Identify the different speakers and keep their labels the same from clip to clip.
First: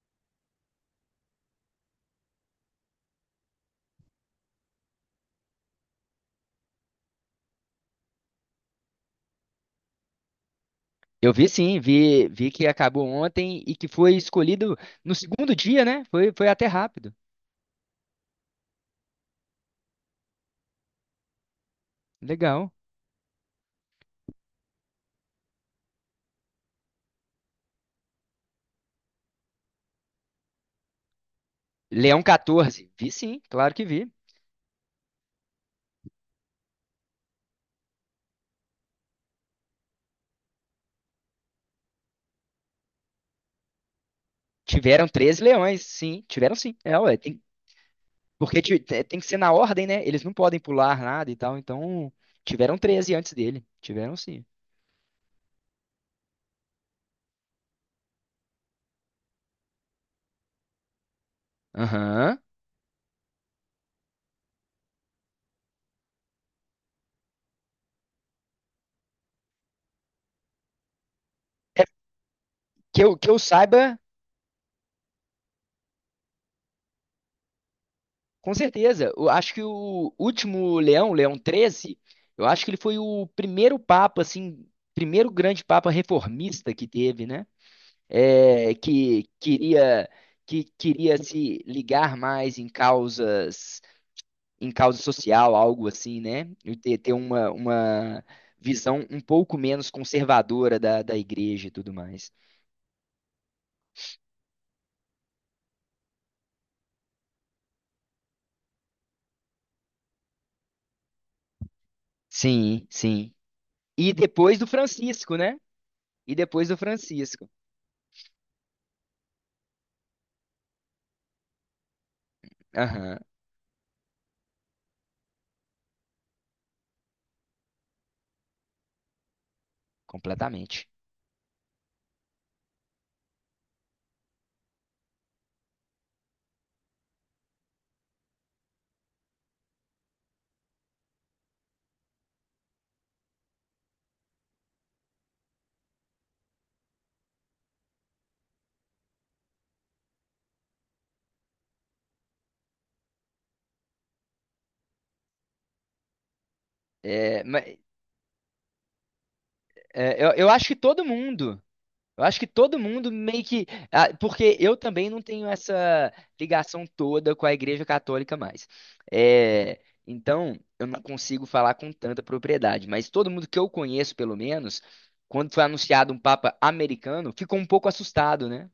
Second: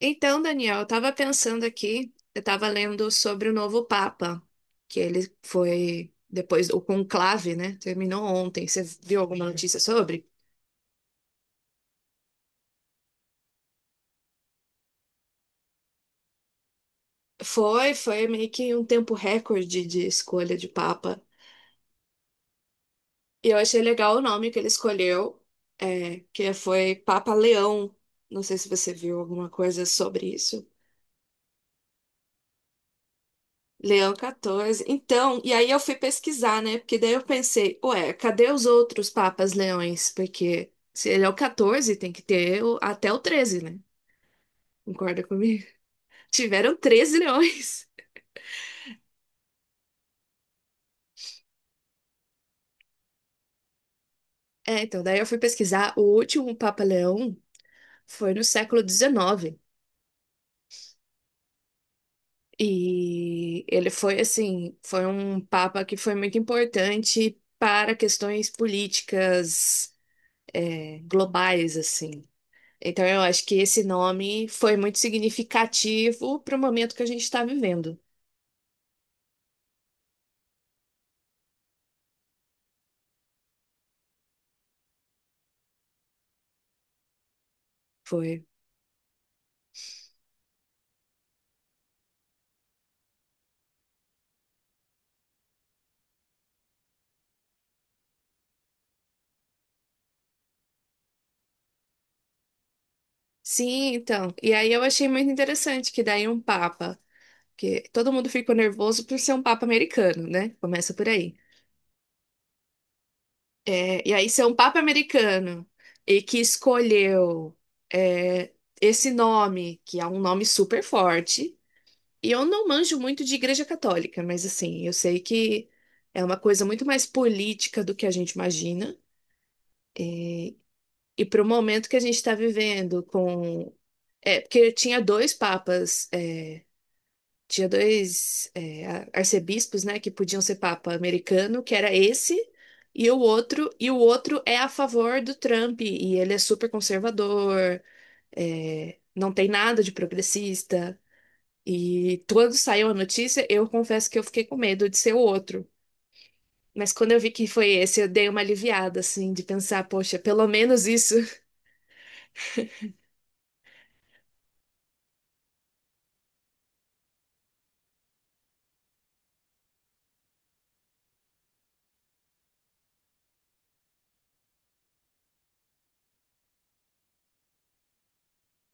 Speaker 1: Então, Daniel, eu estava pensando aqui, eu estava lendo sobre o novo Papa, que ele foi depois o conclave, né? Terminou ontem. Você viu alguma notícia sobre?
Speaker 2: Eu vi sim, vi que acabou ontem e que foi escolhido no segundo dia, né? Foi até rápido.
Speaker 1: Foi, foi meio que um tempo recorde de escolha de Papa.
Speaker 2: Legal.
Speaker 1: E eu achei legal o nome que ele escolheu, que foi Papa Leão. Não sei se você viu alguma coisa sobre isso.
Speaker 2: Leão XIV. Vi sim, claro que vi.
Speaker 1: Leão 14. Então, e aí eu fui pesquisar, né? Porque daí eu pensei, ué, cadê os outros papas leões? Porque se ele é o 14, tem que ter até o 13, né?
Speaker 2: Tiveram
Speaker 1: Concorda
Speaker 2: 13
Speaker 1: comigo?
Speaker 2: leões, sim. Tiveram
Speaker 1: Tiveram
Speaker 2: sim. É,
Speaker 1: 13
Speaker 2: ué,
Speaker 1: leões.
Speaker 2: porque tem que ser na ordem, né? Eles não podem pular nada e tal. Então, tiveram 13 antes dele. Tiveram sim.
Speaker 1: É, então, daí eu fui pesquisar. O último Papa Leão foi no século XIX.
Speaker 2: Aham.
Speaker 1: E ele foi, assim, foi um papa que foi muito importante para questões políticas, globais,
Speaker 2: É,
Speaker 1: assim.
Speaker 2: que
Speaker 1: Então,
Speaker 2: eu,
Speaker 1: eu
Speaker 2: que eu
Speaker 1: acho que esse
Speaker 2: saiba.
Speaker 1: nome foi muito significativo para o momento que a gente está vivendo.
Speaker 2: Com certeza. Eu acho que o último Leão, Leão XIII, eu acho que ele foi o primeiro papa, assim, primeiro grande papa reformista que teve, né?
Speaker 1: Foi.
Speaker 2: É, que queria se ligar mais em causas em causa social, algo assim, né? E ter uma visão um pouco menos conservadora da igreja e tudo mais.
Speaker 1: Sim, então. E aí eu achei muito interessante que daí um papa, que todo mundo ficou nervoso por ser um papa americano, né? Começa por aí.
Speaker 2: Sim, sim.
Speaker 1: É, e
Speaker 2: E
Speaker 1: aí ser um
Speaker 2: depois do
Speaker 1: papa
Speaker 2: Francisco, né?
Speaker 1: americano e
Speaker 2: E
Speaker 1: que
Speaker 2: depois do Francisco.
Speaker 1: escolheu é, esse nome, que é um nome super forte. E eu não manjo
Speaker 2: Aham,
Speaker 1: muito de igreja católica, mas assim, eu sei que é uma coisa muito mais política do que a gente imagina.
Speaker 2: completamente.
Speaker 1: E para o momento que a gente está vivendo, com. É, porque tinha dois papas, tinha dois arcebispos, né, que podiam ser papa americano, que era esse, e o outro é a favor do Trump, e ele é super conservador, não tem nada de progressista. E quando saiu a notícia, eu confesso que eu fiquei com medo de ser o outro. Mas quando eu vi
Speaker 2: É,
Speaker 1: que foi
Speaker 2: mas,
Speaker 1: esse, eu dei uma aliviada, assim, de pensar, poxa,
Speaker 2: é, eu,
Speaker 1: pelo
Speaker 2: eu acho que
Speaker 1: menos
Speaker 2: todo
Speaker 1: isso.
Speaker 2: mundo. Eu acho que todo mundo meio que. Ah, porque eu também não tenho essa ligação toda com a Igreja Católica mais. É, então, eu não consigo falar com tanta propriedade. Mas todo mundo que eu conheço, pelo menos, quando foi anunciado um Papa americano, ficou um pouco assustado, né?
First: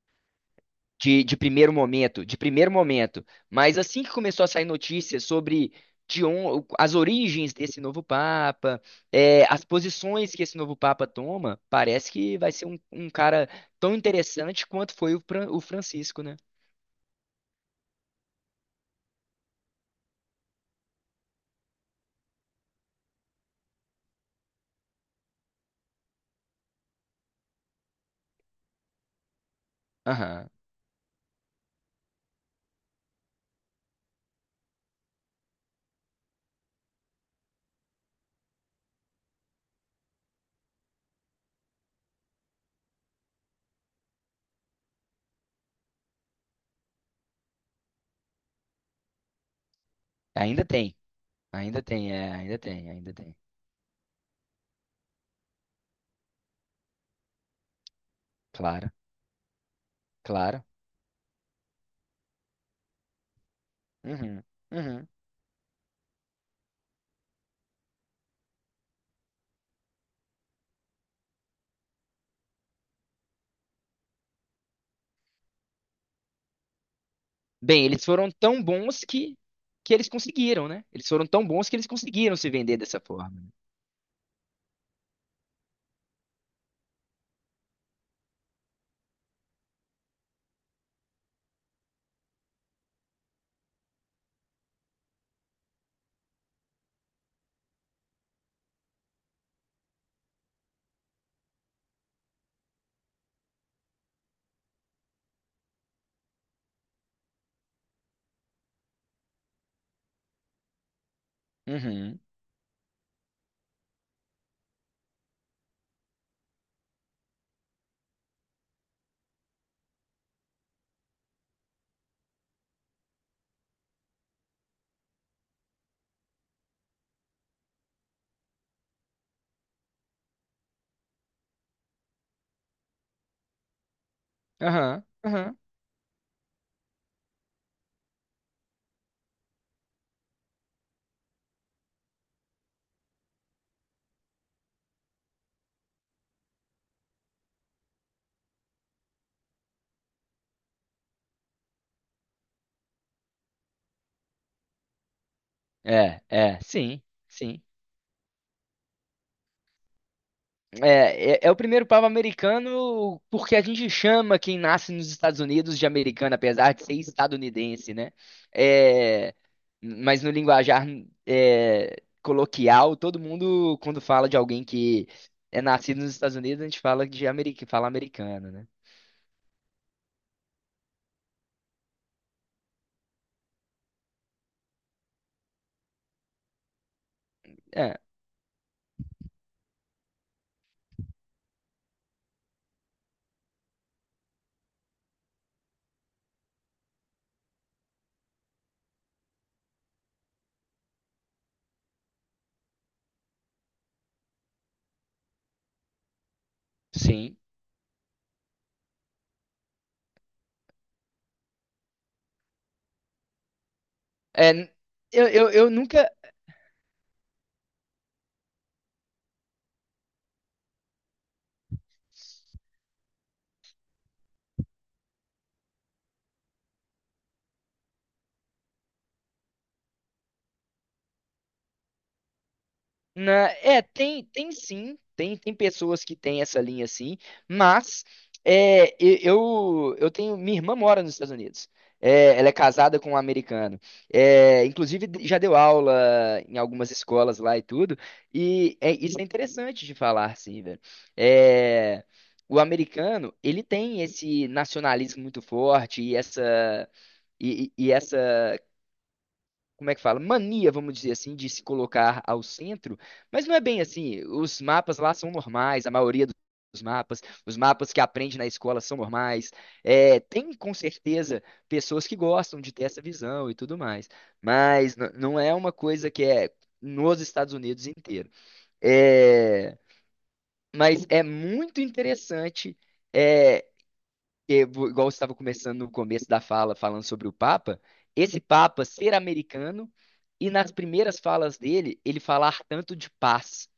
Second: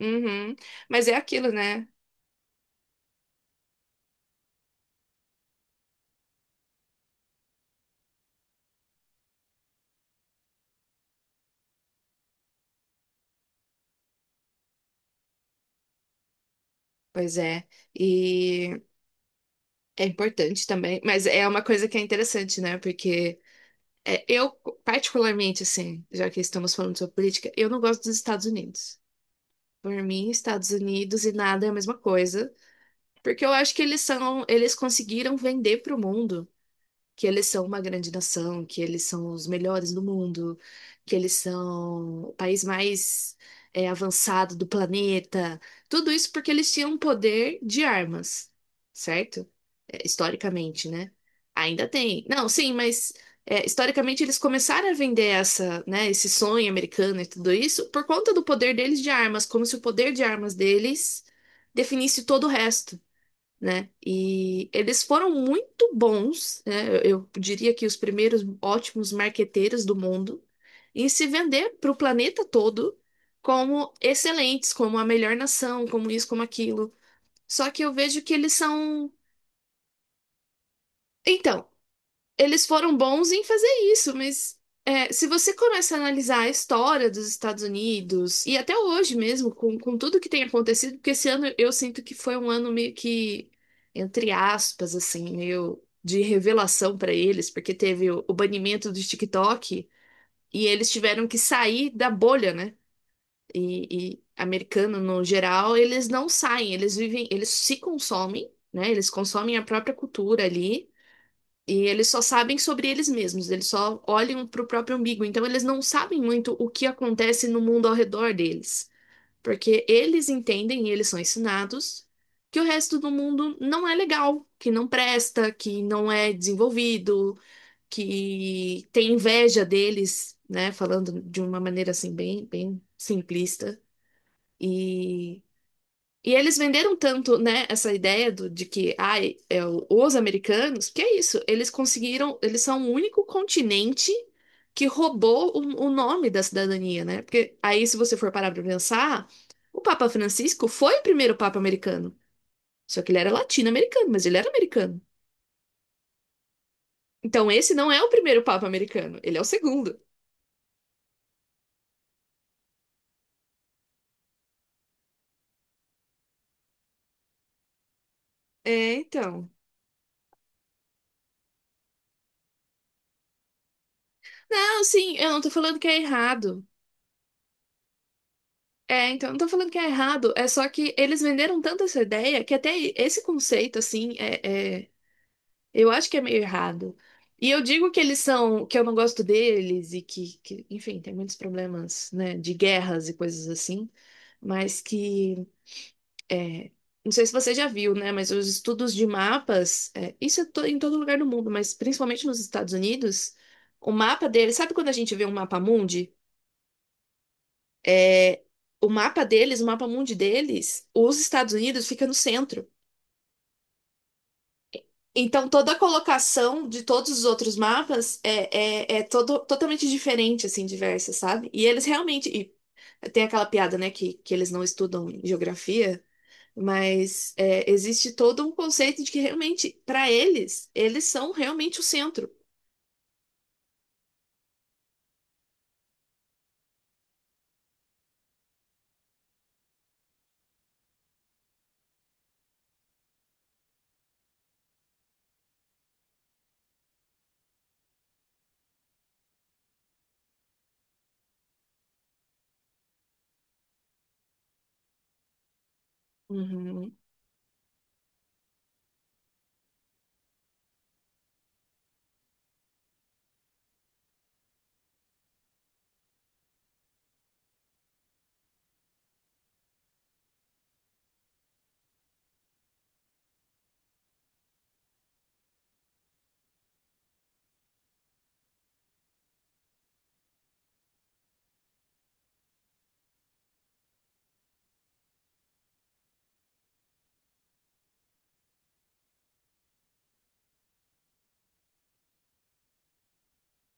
Speaker 1: Uhum. Mas é
Speaker 2: De
Speaker 1: aquilo,
Speaker 2: primeiro
Speaker 1: né?
Speaker 2: momento, de primeiro momento. Mas assim que começou a sair notícias sobre as origens desse novo Papa, é, as posições que esse novo Papa toma, parece que vai ser um cara tão interessante quanto foi o Francisco, né?
Speaker 1: Pois é, e é importante também, mas é uma coisa que é interessante, né? Porque eu particularmente, assim, já que estamos falando sobre política, eu não gosto dos Estados Unidos. Por mim,
Speaker 2: Aham.
Speaker 1: Estados Unidos e nada é a mesma coisa, porque eu acho que eles são, eles conseguiram vender para o mundo que eles são uma grande nação, que eles são os melhores do mundo, que eles são o país mais avançado do planeta. Tudo isso porque eles tinham um poder de armas, certo?
Speaker 2: Ainda
Speaker 1: Historicamente,
Speaker 2: tem,
Speaker 1: né?
Speaker 2: ainda
Speaker 1: Ainda
Speaker 2: tem,
Speaker 1: tem.
Speaker 2: é,
Speaker 1: Não,
Speaker 2: ainda
Speaker 1: sim,
Speaker 2: tem,
Speaker 1: mas
Speaker 2: ainda tem.
Speaker 1: historicamente eles começaram a vender essa, né, esse sonho americano e tudo isso por conta do poder
Speaker 2: Claro,
Speaker 1: deles de armas, como se o poder de armas
Speaker 2: claro.
Speaker 1: deles definisse todo o resto, né?
Speaker 2: Uhum,
Speaker 1: E eles
Speaker 2: uhum.
Speaker 1: foram muito bons, né? Eu diria que os primeiros ótimos marqueteiros do mundo em se vender para o planeta todo como excelentes, como a melhor nação, como isso, como aquilo. Só que
Speaker 2: Bem,
Speaker 1: eu
Speaker 2: eles
Speaker 1: vejo
Speaker 2: foram
Speaker 1: que eles
Speaker 2: tão bons
Speaker 1: são
Speaker 2: que eles conseguiram, né? Eles foram tão bons
Speaker 1: então,
Speaker 2: que eles conseguiram se
Speaker 1: eles
Speaker 2: vender
Speaker 1: foram
Speaker 2: dessa
Speaker 1: bons
Speaker 2: forma.
Speaker 1: em fazer isso, mas se você começa a analisar a história dos Estados Unidos, e até hoje mesmo, com tudo que tem acontecido, porque esse ano eu sinto que foi um ano meio que, entre aspas, assim, meio de revelação para eles, porque teve o banimento do TikTok e eles tiveram que sair da bolha, né? E americano no geral, eles não saem, eles vivem, eles se consomem, né? Eles consomem a própria cultura ali. E eles
Speaker 2: Uhum.
Speaker 1: só sabem sobre eles mesmos, eles só olham para o próprio umbigo. Então, eles não sabem muito o que acontece no mundo ao redor deles, porque eles entendem e eles são ensinados que o resto do mundo não é legal, que não presta, que não é desenvolvido, que tem inveja deles, né? Falando de uma maneira assim, bem, bem simplista.
Speaker 2: Aham.
Speaker 1: E
Speaker 2: Aham.
Speaker 1: e eles venderam tanto, né, essa ideia de que, ai, os americanos, que é isso, eles conseguiram, eles são o único continente que roubou o nome da cidadania, né? Porque aí, se você for parar pra pensar, o Papa Francisco foi o primeiro Papa americano. Só que ele era latino-americano, mas ele era americano.
Speaker 2: É, é, sim,
Speaker 1: Então,
Speaker 2: sim.
Speaker 1: esse não é o primeiro Papa americano, ele é o segundo.
Speaker 2: É o primeiro pavo americano porque a gente chama quem nasce nos Estados Unidos de americano, apesar de ser estadunidense, né?
Speaker 1: É,
Speaker 2: É,
Speaker 1: então.
Speaker 2: mas no linguajar coloquial, todo mundo, quando fala de alguém
Speaker 1: Não,
Speaker 2: que
Speaker 1: sim, eu não tô
Speaker 2: é
Speaker 1: falando que é
Speaker 2: nascido nos Estados Unidos,
Speaker 1: errado.
Speaker 2: a gente fala americano, né?
Speaker 1: É, então, não tô falando que é errado, é só que eles venderam tanto essa ideia que até esse conceito, assim, eu acho que é meio errado. E eu digo
Speaker 2: É,
Speaker 1: que eles são, que eu não gosto deles e que, enfim, tem muitos problemas, né, de guerras e coisas assim, mas que, é, não sei se você já viu, né, mas os estudos de mapas, isso é em todo lugar do mundo, mas principalmente nos Estados Unidos, o mapa deles, sabe quando a gente vê um mapa mundi?
Speaker 2: sim.
Speaker 1: É, o mapa deles, o mapa mundi deles, os Estados Unidos fica no centro.
Speaker 2: É, eu,
Speaker 1: Então,
Speaker 2: eu, eu
Speaker 1: toda a
Speaker 2: nunca.
Speaker 1: colocação de todos os outros mapas é todo, totalmente diferente, assim, diversa, sabe? E eles realmente. E tem aquela piada, né, que eles não estudam geografia, mas é, existe todo um conceito de que realmente, para eles, eles são realmente o centro.
Speaker 2: É, tem sim, tem pessoas que têm essa linha, sim, mas eu tenho, minha irmã mora nos Estados Unidos. É, ela é casada com um americano. É, inclusive já deu aula em algumas escolas lá e tudo. E isso é interessante de falar, sim, velho. É, o americano, ele tem esse nacionalismo muito forte e essa,
Speaker 1: Uhum,
Speaker 2: e essa, como é que fala, mania, vamos dizer assim, de se colocar ao centro, mas não é bem assim. Os mapas lá são normais, a maioria dos mapas, os mapas que aprende na escola são normais. É, tem com certeza pessoas que gostam de ter essa visão e tudo mais, mas não é uma coisa que é nos Estados Unidos inteiro. É, mas é muito interessante. é, porque, igual você estava começando no começo da fala, falando sobre o Papa, esse Papa ser americano e nas primeiras falas dele, ele falar tanto de paz,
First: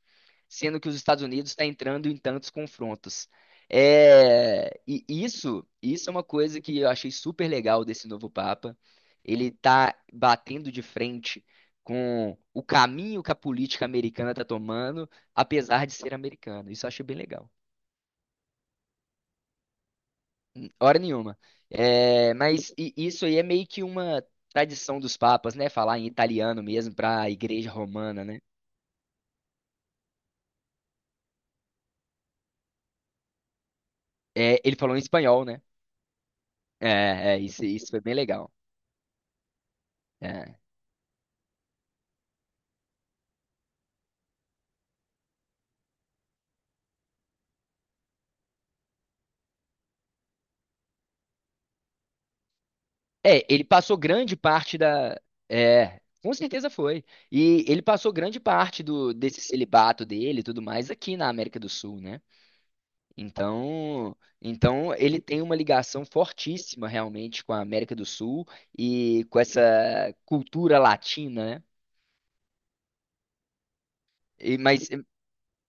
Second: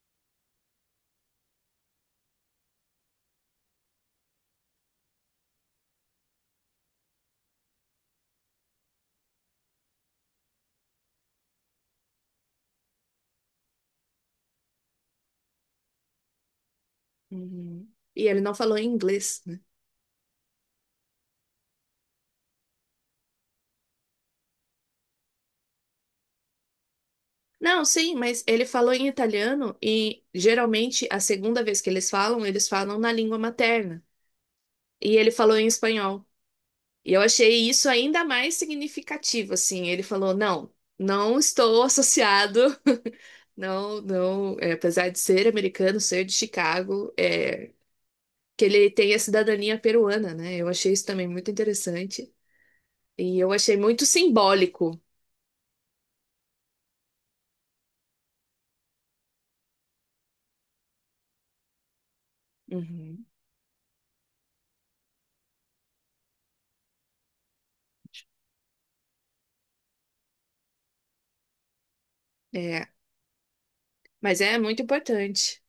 Speaker 2: sendo que os Estados Unidos está entrando em tantos confrontos. É, e isso é uma coisa que eu achei super legal desse novo Papa. Ele está batendo de frente com o caminho que a política americana está tomando, apesar de ser americano. Isso eu achei bem legal.
Speaker 1: uhum. E ele não falou em inglês.
Speaker 2: Hora nenhuma. É, mas isso aí é meio que uma tradição dos papas, né? Falar em italiano mesmo para a igreja
Speaker 1: Não, sim,
Speaker 2: romana, né?
Speaker 1: mas ele falou em italiano e geralmente a segunda vez que eles falam na língua materna.
Speaker 2: É, ele falou em
Speaker 1: E ele
Speaker 2: espanhol,
Speaker 1: falou
Speaker 2: né?
Speaker 1: em espanhol. E eu
Speaker 2: É, é, isso,
Speaker 1: achei
Speaker 2: isso
Speaker 1: isso
Speaker 2: foi bem
Speaker 1: ainda
Speaker 2: legal.
Speaker 1: mais significativo, assim. Ele falou:
Speaker 2: É.
Speaker 1: não, não estou associado, não, não, apesar de ser americano, ser de Chicago, que ele tem a cidadania peruana, né? Eu achei isso também muito interessante. E
Speaker 2: É,
Speaker 1: eu
Speaker 2: ele
Speaker 1: achei
Speaker 2: passou
Speaker 1: muito
Speaker 2: grande parte
Speaker 1: simbólico.
Speaker 2: da. É, com certeza foi. E ele passou grande parte desse celibato dele e tudo mais aqui na América do Sul, né?
Speaker 1: Uhum.
Speaker 2: Então, então ele tem uma ligação fortíssima realmente com a América do Sul e com essa cultura latina, né?
Speaker 1: É, mas
Speaker 2: E-
Speaker 1: é muito
Speaker 2: mas
Speaker 1: importante.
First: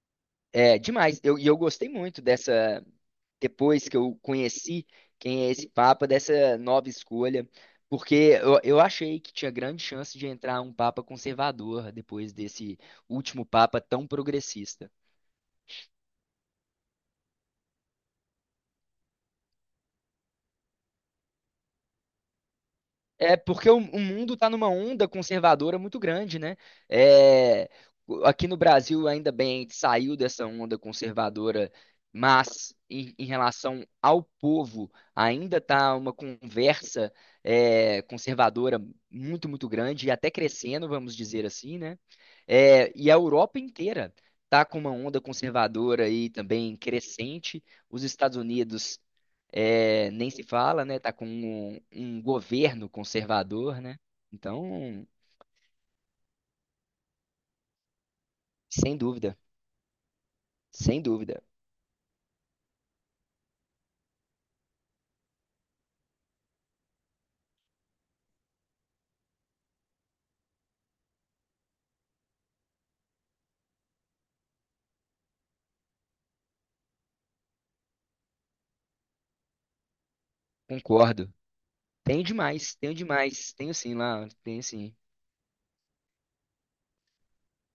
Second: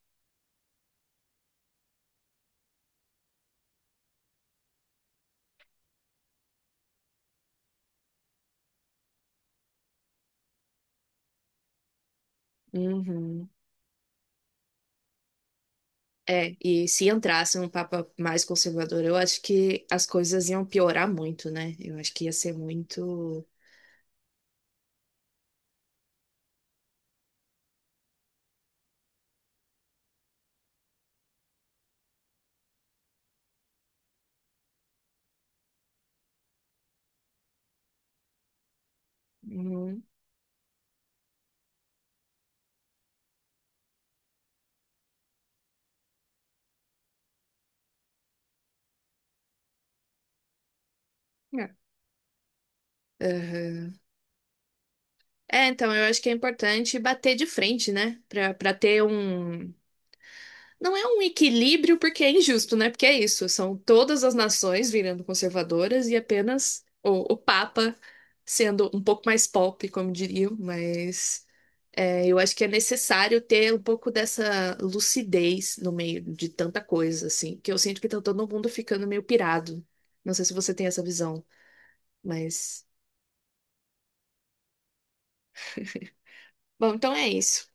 Speaker 2: é demais. Eu gostei muito dessa, depois que eu conheci quem é esse Papa, dessa nova escolha, porque eu achei que tinha grande chance de entrar um Papa conservador depois desse último
Speaker 1: Uhum.
Speaker 2: Papa tão progressista.
Speaker 1: É, e se entrasse um papa mais conservador, eu acho que as coisas iam piorar muito, né? Eu acho que ia ser
Speaker 2: É
Speaker 1: muito.
Speaker 2: porque o mundo está numa onda conservadora muito grande, né? É, aqui no Brasil, ainda bem, a gente saiu dessa onda conservadora, mas em relação ao povo, ainda está uma conversa conservadora muito, muito
Speaker 1: Uhum.
Speaker 2: grande e até crescendo, vamos dizer assim, né? É, e a Europa inteira está com uma onda conservadora aí também crescente. Os Estados Unidos nem se fala, né? Tá com
Speaker 1: É,
Speaker 2: um governo conservador,
Speaker 1: Aham.
Speaker 2: né? Então,
Speaker 1: É, então eu acho que é importante bater de frente, né? Pra
Speaker 2: sem
Speaker 1: ter
Speaker 2: dúvida,
Speaker 1: um. Não
Speaker 2: sem
Speaker 1: é um
Speaker 2: dúvida,
Speaker 1: equilíbrio porque é injusto, né? Porque é isso, são todas as nações virando conservadoras e apenas o Papa sendo um pouco mais pop, como diriam, mas. É, eu acho que é necessário ter um pouco dessa lucidez no meio de tanta coisa, assim, que eu sinto que tá todo mundo ficando meio pirado. Não sei se você tem essa
Speaker 2: concordo.
Speaker 1: visão,
Speaker 2: Tenho demais,
Speaker 1: mas.
Speaker 2: tenho demais, tenho sim lá, tenho sim.
Speaker 1: Bom, então é isso.